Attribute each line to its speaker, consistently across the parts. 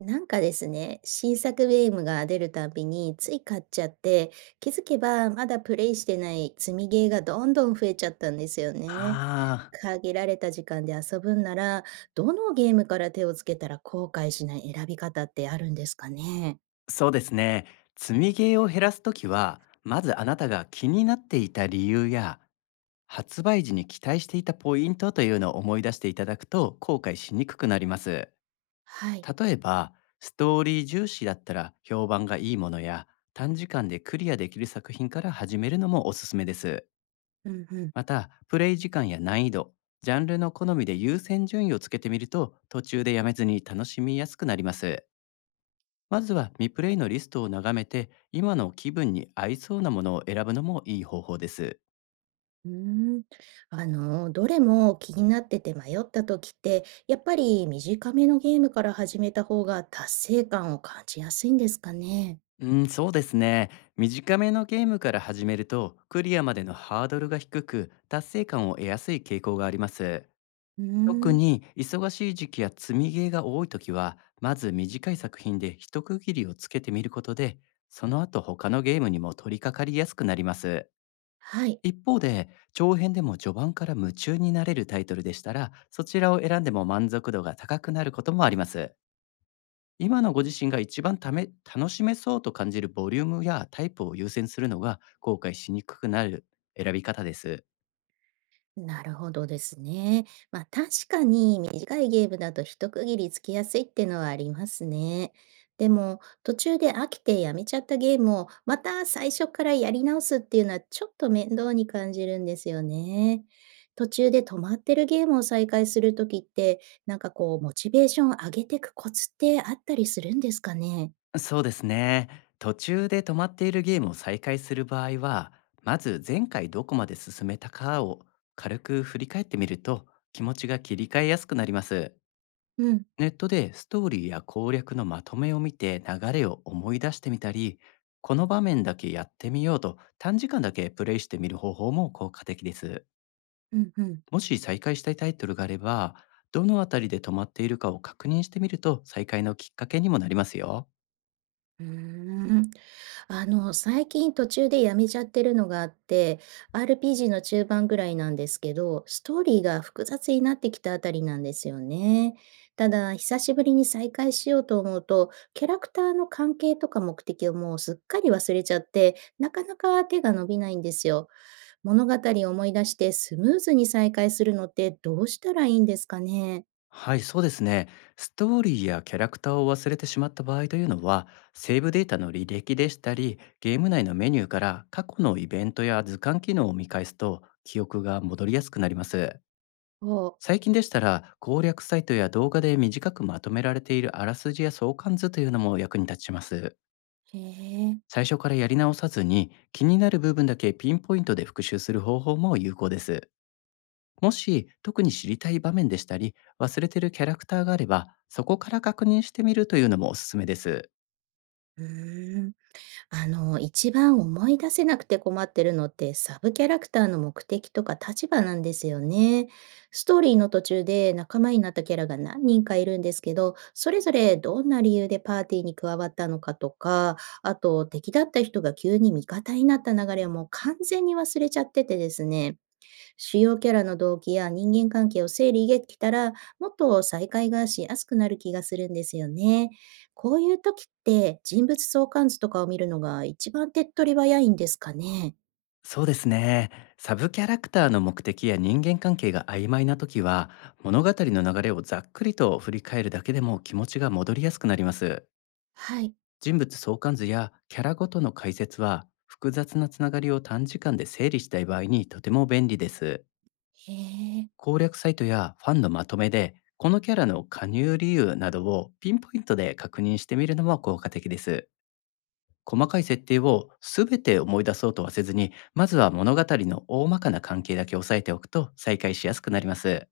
Speaker 1: なんかですね、新作ゲームが出るたびについ買っちゃって、気づけばまだプレイしてない積みゲーがどんどん増えちゃったんですよね。
Speaker 2: ああ、
Speaker 1: 限られた時間で遊ぶんなら、どのゲームから手をつけたら後悔しない選び方ってあるんですかね？
Speaker 2: そうですね。積みゲーを減らすときは、まずあなたが気になっていた理由や、発売時に期待していたポイントというのを思い出していただくと後悔しにくくなります。
Speaker 1: はい。
Speaker 2: 例えば、ストーリー重視だったら評判がいいものや、短時間でクリアできる作品から始めるのもおすすめです。
Speaker 1: うんうん。
Speaker 2: また、プレイ時間や難易度、ジャンルの好みで優先順位をつけてみると、途中でやめずに楽しみやすくなります。まずは未プレイのリストを眺めて、今の気分に合いそうなものを選ぶのもいい方法です。
Speaker 1: うーん。どれも気になってて迷った時って、やっぱり短めのゲームから始めた方が達成感を感じやすいんですかね？
Speaker 2: うん、そうですね。短めのゲームから始めると、クリアまでのハードルが低く、達成感を得やすい傾向があります。
Speaker 1: うー
Speaker 2: 特
Speaker 1: ん。
Speaker 2: に忙しい時期や積みゲーが多い時は、まず短い作品で一区切りをつけてみることで、その後他のゲームにも取り掛かりやすくなります。
Speaker 1: はい。
Speaker 2: 一方で、長編でも序盤から夢中になれるタイトルでしたら、そちらを選んでも満足度が高くなることもあります。今のご自身が一番ため楽しめそうと感じるボリュームやタイプを優先するのが後悔しにくくなる選び方です。
Speaker 1: なるほどですね。まあ確かに短いゲームだと一区切りつきやすいってのはありますね。でも途中で飽きてやめちゃったゲームをまた最初からやり直すっていうのはちょっと面倒に感じるんですよね。途中で止まってるゲームを再開するときってなんかこうモチベーション上げてくコツってあったりするんですかね？
Speaker 2: そうですね。途中で止まっているゲームを再開する場合は、まず前回どこまで進めたかを軽く振り返ってみると気持ちが切り替えやすくなります。
Speaker 1: うん、
Speaker 2: ネットでストーリーや攻略のまとめを見て流れを思い出してみたり、この場面だけやってみようと短時間だけプレイしてみる方法も効果的です。
Speaker 1: うん、うん。
Speaker 2: もし再開したいタイトルがあれば、どのあたりで止まっているかを確認してみると再開のきっかけにもなりますよ。
Speaker 1: うーん。最近途中でやめちゃってるのがあって、RPG の中盤ぐらいなんですけど、ストーリーが複雑になってきたあたりなんですよね。ただ、久しぶりに再開しようと思うと、キャラクターの関係とか目的をもうすっかり忘れちゃって、なかなか手が伸びないんですよ。物語を思い出してスムーズに再開するのってどうしたらいいんですかね？
Speaker 2: はい、そうですね。ストーリーやキャラクターを忘れてしまった場合というのは、セーブデータの履歴でしたり、ゲーム内のメニューから過去のイベントや図鑑機能を見返すと記憶が戻りやすくなります。
Speaker 1: お、
Speaker 2: 最近でしたら、攻略サイトや動画で短くまとめられているあらすじや相関図というのも役に立ちます。
Speaker 1: へえ。
Speaker 2: 最初からやり直さずに、気になる部分だけピンポイントで復習する方法も有効です。もし特に知りたい場面でしたり、忘れてるキャラクターがあれば、そこから確認してみるというのもおすすめです。
Speaker 1: うーん。一番思い出せなくて困ってるのって、サブキャラクターの目的とか立場なんですよね。ストーリーの途中で仲間になったキャラが何人かいるんですけど、それぞれどんな理由でパーティーに加わったのかとか、あと敵だった人が急に味方になった流れをもう完全に忘れちゃっててですね。主要キャラの動機や人間関係を整理できたら、もっと再会がしやすくなる気がするんですよね。こういう時って人物相関図とかを見るのが一番手っ取り早いんですかね？
Speaker 2: そうですね。サブキャラクターの目的や人間関係が曖昧な時は、物語の流れをざっくりと振り返るだけでも気持ちが戻りやすくなります。
Speaker 1: はい。
Speaker 2: 人物相関図やキャラごとの解説は、複雑なつながりを短時間で整理したい場合にとても便利です。
Speaker 1: へえ。
Speaker 2: 攻略サイトやファンのまとめで、このキャラの加入理由などをピンポイントで確認してみるのも効果的です。細かい設定を全て思い出そうとはせずに、まずは物語の大まかな関係だけ押さえておくと再開しやすくなります。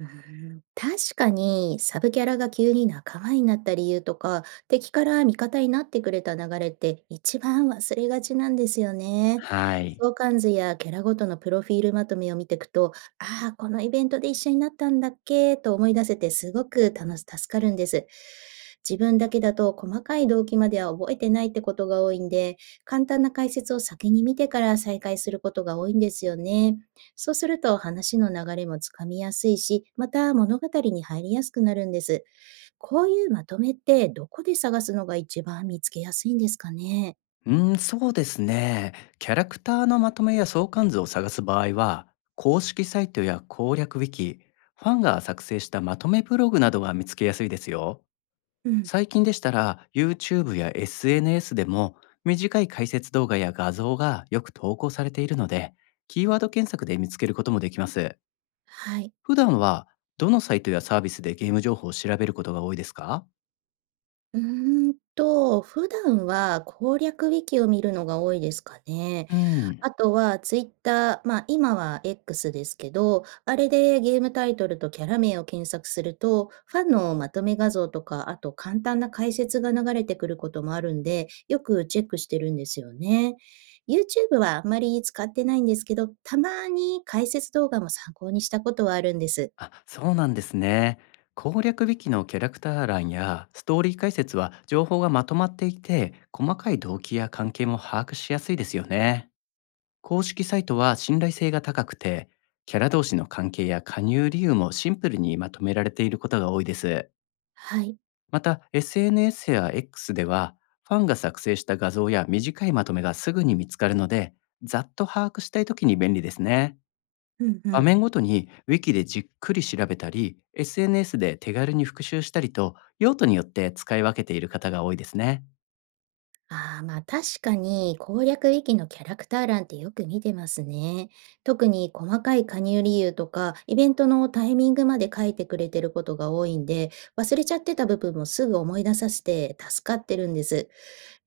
Speaker 1: うーん。確かにサブキャラが急に仲間になった理由とか敵から味方になってくれた流れって一番忘れがちなんですよね。
Speaker 2: はい。
Speaker 1: 相関図やキャラごとのプロフィールまとめを見ていくと、ああ、このイベントで一緒になったんだっけと思い出せてすごく楽し助かるんです。自分だけだと細かい動機までは覚えてないってことが多いんで、簡単な解説を先に見てから再開することが多いんですよね。そうすると話の流れもつかみやすいし、また物語に入りやすくなるんです。こういうまとめってどこで探すのが一番見つけやすいんですかね？
Speaker 2: うーん、そうですね。キャラクターのまとめや相関図を探す場合は、公式サイトや攻略ウィキ、ファンが作成したまとめブログなどが見つけやすいですよ。
Speaker 1: うん、
Speaker 2: 最近でしたら、YouTube や SNS でも短い解説動画や画像がよく投稿されているので、キーワード検索で見つけることもできます。
Speaker 1: はい。
Speaker 2: 普段は、どのサイトやサービスでゲーム情報を調べることが多いですか？
Speaker 1: 普段は攻略ウィキを見るのが多いですかね。
Speaker 2: うん。
Speaker 1: あとはツイッター、まあ、今は X ですけど、あれでゲームタイトルとキャラ名を検索すると、ファンのまとめ画像とか、あと簡単な解説が流れてくることもあるんで、よくチェックしてるんですよね。YouTube はあまり使ってないんですけど、たまに解説動画も参考にしたことはあるんです。
Speaker 2: あ、そうなんですね。攻略ウィキのキャラクター欄やストーリー解説は情報がまとまっていて、細かい動機や関係も把握しやすいですよね。公式サイトは信頼性が高くて、キャラ同士の関係や加入理由もシンプルにまとめられていることが多いです。
Speaker 1: はい。
Speaker 2: また、SNS や X では、ファンが作成した画像や短いまとめがすぐに見つかるので、ざっと把握したいときに便利ですね。
Speaker 1: うんう
Speaker 2: 場
Speaker 1: ん。
Speaker 2: 面ごとにウィキでじっくり調べたり、 SNS で手軽に復習したりと、用途によって使い分けている方が多いですね。
Speaker 1: ああ、まあ確かに攻略ウィキのキャラクター欄ってよく見てますね。特に細かい加入理由とか、イベントのタイミングまで書いてくれてることが多いんで、忘れちゃってた部分もすぐ思い出させて助かってるんです。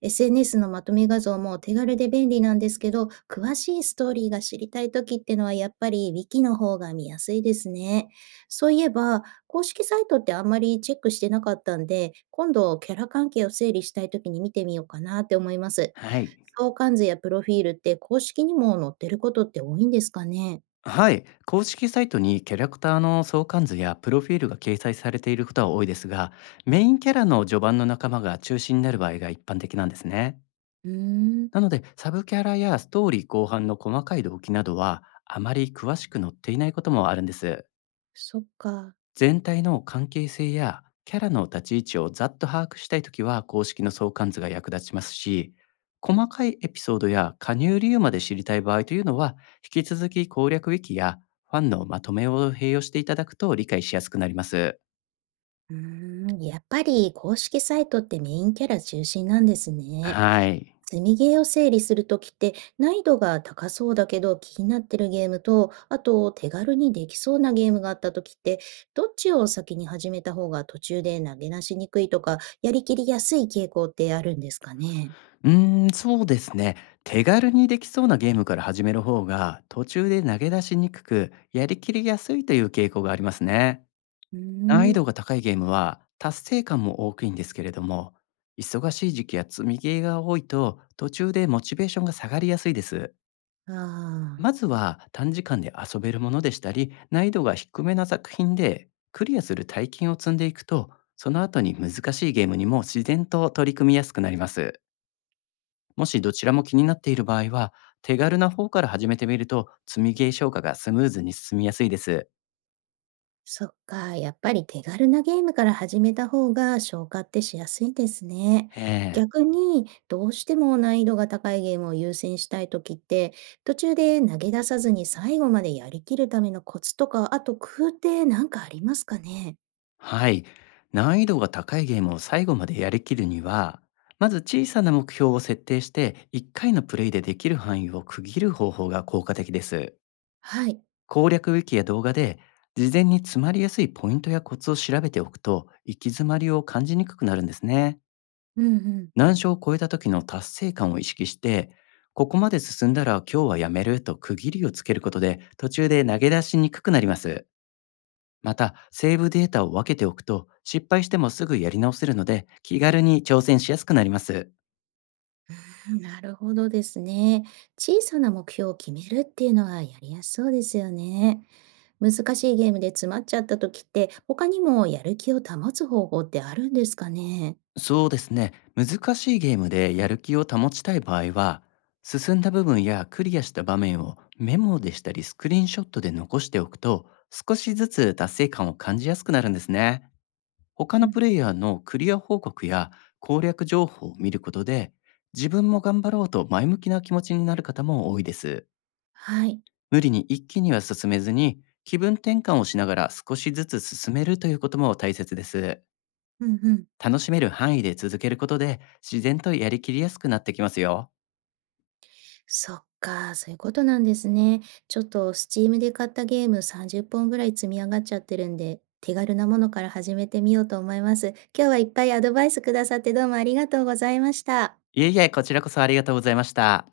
Speaker 1: SNS のまとめ画像も手軽で便利なんですけど、詳しいストーリーが知りたいときってのはやっぱり Wiki の方が見やすいですね。そういえば、公式サイトってあんまりチェックしてなかったんで、今度キャラ関係を整理したいときに見てみようかなって思います。
Speaker 2: はい。
Speaker 1: 相関図やプロフィールって公式にも載ってることって多いんですかね？
Speaker 2: はい。公式サイトにキャラクターの相関図やプロフィールが掲載されていることは多いですが、メインキャラの序盤の仲間が中心になる場合が一般的なんですね。
Speaker 1: うーん、
Speaker 2: なので、サブキャラやストーリー後半の細かい動機などはあまり詳しく載っていないこともあるんです。
Speaker 1: そっか。
Speaker 2: 全体の関係性やキャラの立ち位置をざっと把握したいときは公式の相関図が役立ちますし、細かいエピソードや加入理由まで知りたい場合というのは、引き続き攻略ウィキやファンのまとめを併用していただくと理解しやすくなります。
Speaker 1: うーん、やっぱり公式サイトってメインキャラ中心なんですね。
Speaker 2: はい。
Speaker 1: 積みゲーを整理するときって、難易度が高そうだけど気になってるゲームと、あと手軽にできそうなゲームがあったときって、どっちを先に始めた方が途中で投げ出しにくいとか、やりきりやすい傾向ってあるんですかね？
Speaker 2: うーん、そうですね。手軽にできそうなゲームから始める方が、途中で投げ出しにくく、やりきりやすいという傾向がありますね。
Speaker 1: うー
Speaker 2: 難易
Speaker 1: ん。
Speaker 2: 度が高いゲームは達成感も多きいんですけれども、忙しい時期や積みゲーが多いと途中でモチベーションが下がりやすいです。
Speaker 1: ああー。
Speaker 2: まずは短時間で遊べるものでしたり、難易度が低めな作品でクリアする体験を積んでいくと、その後に難しいゲームにも自然と取り組みやすくなります。もしどちらも気になっている場合は、手軽な方から始めてみると積みゲー消化がスムーズに進みやすいです。
Speaker 1: そっか、やっぱり手軽なゲームから始めた方が消化ってしやすいですね。
Speaker 2: ええ。
Speaker 1: 逆に、どうしても難易度が高いゲームを優先したい時って、途中で投げ出さずに最後までやりきるためのコツとか、あと工夫って何かありますかね？
Speaker 2: はい。難易度が高いゲームを最後までやりきるには、まず小さな目標を設定して、1回のプレイでできる範囲を区切る方法が効果的です。
Speaker 1: はい。
Speaker 2: 攻略ウィキや動画で、事前に詰まりやすいポイントやコツを調べておくと、行き詰まりを感じにくくなるんですね。
Speaker 1: うんうん。
Speaker 2: 難所を超えた時の達成感を意識して、ここまで進んだら今日はやめると区切りをつけることで、途中で投げ出しにくくなります。また、セーブデータを分けておくと、失敗してもすぐやり直せるので、気軽に挑戦しやすくなります。
Speaker 1: なるほどですね。小さな目標を決めるっていうのはやりやすそうですよね。難しいゲームで詰まっちゃった時って、他にもやる気を保つ方法ってあるんですかね？
Speaker 2: そうですね。難しいゲームでやる気を保ちたい場合は、進んだ部分やクリアした場面をメモでしたりスクリーンショットで残しておくと、少しずつ達成感を感じやすくなるんですね。他のプレイヤーのクリア報告や攻略情報を見ることで、自分も頑張ろうと前向きな気持ちになる方も多いです。
Speaker 1: はい。
Speaker 2: 無理に一気には進めずに、気分転換をしながら少しずつ進めるということも大切です。
Speaker 1: うんうん。
Speaker 2: 楽しめる範囲で続けることで、自然とやりきりやすくなってきますよ。
Speaker 1: そっか、そういうことなんですね。ちょっと Steam で買ったゲーム30本ぐらい積み上がっちゃってるんで、手軽なものから始めてみようと思います。今日はいっぱいアドバイスくださってどうもありがとうございました。
Speaker 2: いえいえ、こちらこそありがとうございました。